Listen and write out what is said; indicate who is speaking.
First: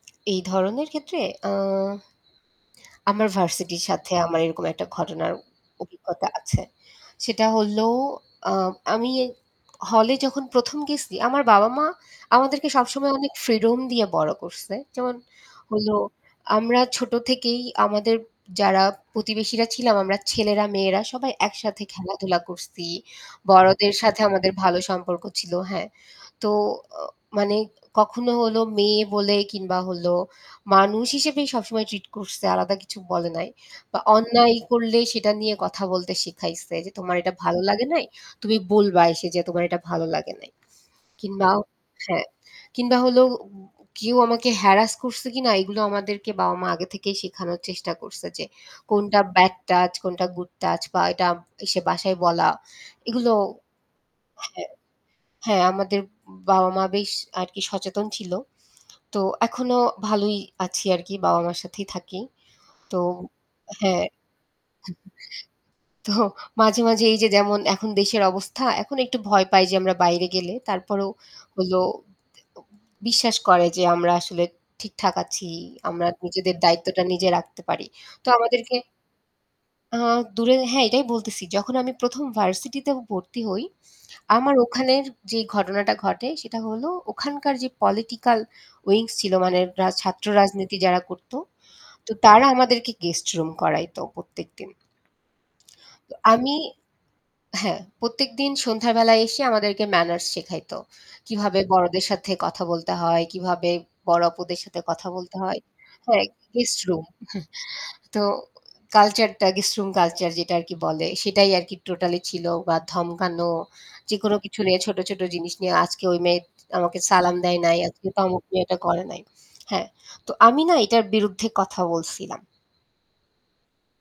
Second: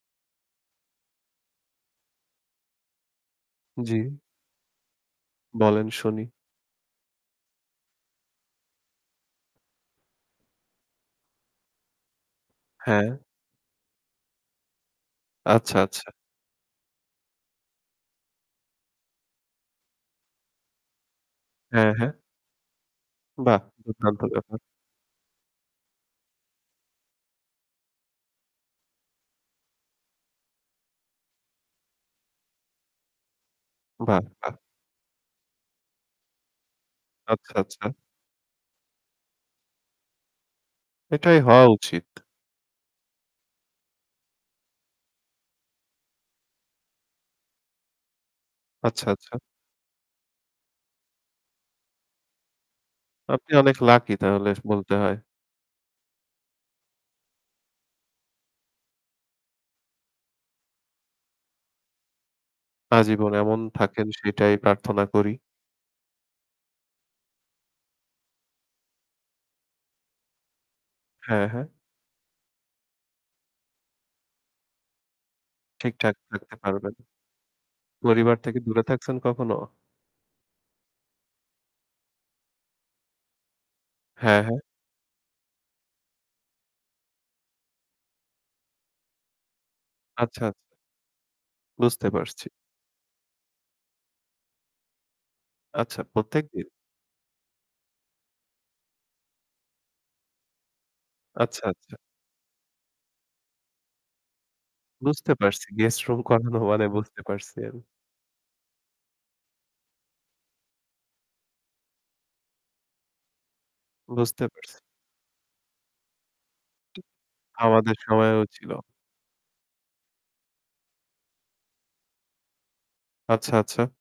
Speaker 1: এই ধরনের ক্ষেত্রে আ আমার ভার্সিটির
Speaker 2: জ্বি।
Speaker 1: সাথে আমার এরকম একটা ঘটনার
Speaker 2: বলেন শুনি।
Speaker 1: অভিজ্ঞতা আছে। সেটা হল, আ আমি হলে যখন ১ম গেছি আমার বাবা-মা আমাদেরকে সবসময়
Speaker 2: হ্যাঁ।
Speaker 1: অনেক ফ্রিডম দিয়ে বড়ো করছে। যেমন
Speaker 2: আচ্ছা,
Speaker 1: হইল
Speaker 2: আচ্ছা।
Speaker 1: আমরা ছোটো থেকেই আমাদের যারা প্রতিবেশীরা ছিলাম আমরা ছেলেরা-মেয়েরা সবাই একসাথে
Speaker 2: হ্যাঁ, হ্যাঁ।
Speaker 1: খেলাধুলা করছি,
Speaker 2: বাহ!
Speaker 1: বড়দের সাথে
Speaker 2: দুর্দান্ত
Speaker 1: আমাদের
Speaker 2: ব্যাপার।
Speaker 1: ভালো সম্পর্ক ছিল। হ্যাঁ। তো অ মানে কখনো হলো মেয়ে বলে কিংবা হল মানুষ হিসেবেই সবসময় ট্রিট করছে আলাদা কিছু বলে নাই। বা
Speaker 2: বাহ! বাহ!
Speaker 1: অন্যায় করলে সেটা নিয়ে কথা বলতে শিখাইছে যে, "তোমার এটা
Speaker 2: আচ্ছা,
Speaker 1: ভালো লাগে
Speaker 2: আচ্ছা।
Speaker 1: নাই। তুমি বলবা এসে যে তোমার এটা ভালো লাগে নাই।"
Speaker 2: এটাই
Speaker 1: কিংবা
Speaker 2: হওয়া উচিত।
Speaker 1: হ্যাঁ। কিংবা হল উব কেউ আমাকে হ্যারাস করছে কিনা এগুলো আমাদেরকে বাবা-মা আগে থেকেই শেখানোর চেষ্টা করছে যে
Speaker 2: আচ্ছা,
Speaker 1: কোনটা
Speaker 2: আচ্ছা।
Speaker 1: ব্যাড টাচ কোনটা গুড টাচ বা এটা এসে বাসায় বলা এগুলো
Speaker 2: আপনি অনেক লাকি তাহলে
Speaker 1: হ্যাঁ,
Speaker 2: বলতে হয়।
Speaker 1: হ্যাঁ। আমাদের বাবা-মা বেশ আরকি সচেতন ছিল। তো এখনও ভালোই আছি আরকি বাবা-মার সাথেই থাকি, তো
Speaker 2: আজীবন এমন থাকেন
Speaker 1: হ্যাঁ,
Speaker 2: সেটাই প্রার্থনা করি।
Speaker 1: তো মাঝে, মাঝে এইযে যেমন এখন দেশের অবস্থা এখন একটু ভয় পাই যে আমরা বাইরে গেলে তারপরেও
Speaker 2: হ্যাঁ, হ্যাঁ।
Speaker 1: হল এ বিশ্বাস করে যে আমরা আসলে ঠিকঠাক আছি। আমরা
Speaker 2: ঠিকঠাক থাকতে
Speaker 1: নিজেদের
Speaker 2: পারবেন।
Speaker 1: দায়িত্বটা নিজে রাখতে পারি। তো
Speaker 2: পরিবার থেকে
Speaker 1: আমাদেরকে
Speaker 2: দূরে থাকছেন কখনো?
Speaker 1: আ দূরে হ্যাঁ এটাই বলতেছি যখন আমি ১ম ভার্সিটিতে ভর্তি হই,
Speaker 2: হ্যাঁ,
Speaker 1: আমার
Speaker 2: হ্যাঁ।
Speaker 1: ওখানের যে ঘটনাটা ঘটে সেটা হল, ওখানকার যে পলিটিক্যাল উইংস ছিল মানে রা ছাত্র
Speaker 2: আচ্ছা, আচ্ছা।
Speaker 1: রাজনীতি যারা করতো।
Speaker 2: বুঝতে
Speaker 1: তো তারা
Speaker 2: পারছি।
Speaker 1: আমাদেরকে গেস্ট রুম করাইত প্রত্যেকদিন।
Speaker 2: আচ্ছা,
Speaker 1: তো
Speaker 2: প্রত্যেক
Speaker 1: আমি
Speaker 2: দিন?
Speaker 1: হ্যাঁ, প্রত্যেকদিন সন্ধ্যার বেলায় এসে আমাদেরকে ম্যানার্স শেখাইত। কীভাবে
Speaker 2: আচ্ছা, আচ্ছা।
Speaker 1: বড়দের সাথে কথা বলতে হয়, কিভাবে বড় অপুদের সাথে কথা
Speaker 2: বুঝতে
Speaker 1: বলতে হয়।
Speaker 2: পারছি। গেস্ট রুম
Speaker 1: হ্যাঁ,
Speaker 2: করানো
Speaker 1: গেস্ট
Speaker 2: মানে
Speaker 1: রুম।
Speaker 2: বুঝতে পারছি আমি।
Speaker 1: তো কালচারটা গেস্ট রুম কালচার যেটা আরকি বলে সেটাই আরকি টোটালি ছিল বা ধমকানো যেকোনো
Speaker 2: বুঝতে
Speaker 1: কিছু
Speaker 2: পারছি।
Speaker 1: নিয়ে ছোট, ছোট জিনিস নিয়ে আজকে ওই মেয়ে আমাকে
Speaker 2: টি
Speaker 1: সালাম দেয় নাই।
Speaker 2: আমাদের
Speaker 1: আজকে তো
Speaker 2: সময়ও
Speaker 1: আমাকে
Speaker 2: ছিল।
Speaker 1: এটা করে নাই। হ্যাঁ, তো আমি না এটার বিরুদ্ধে কথা বলছিলাম।
Speaker 2: আচ্ছা, আচ্ছা।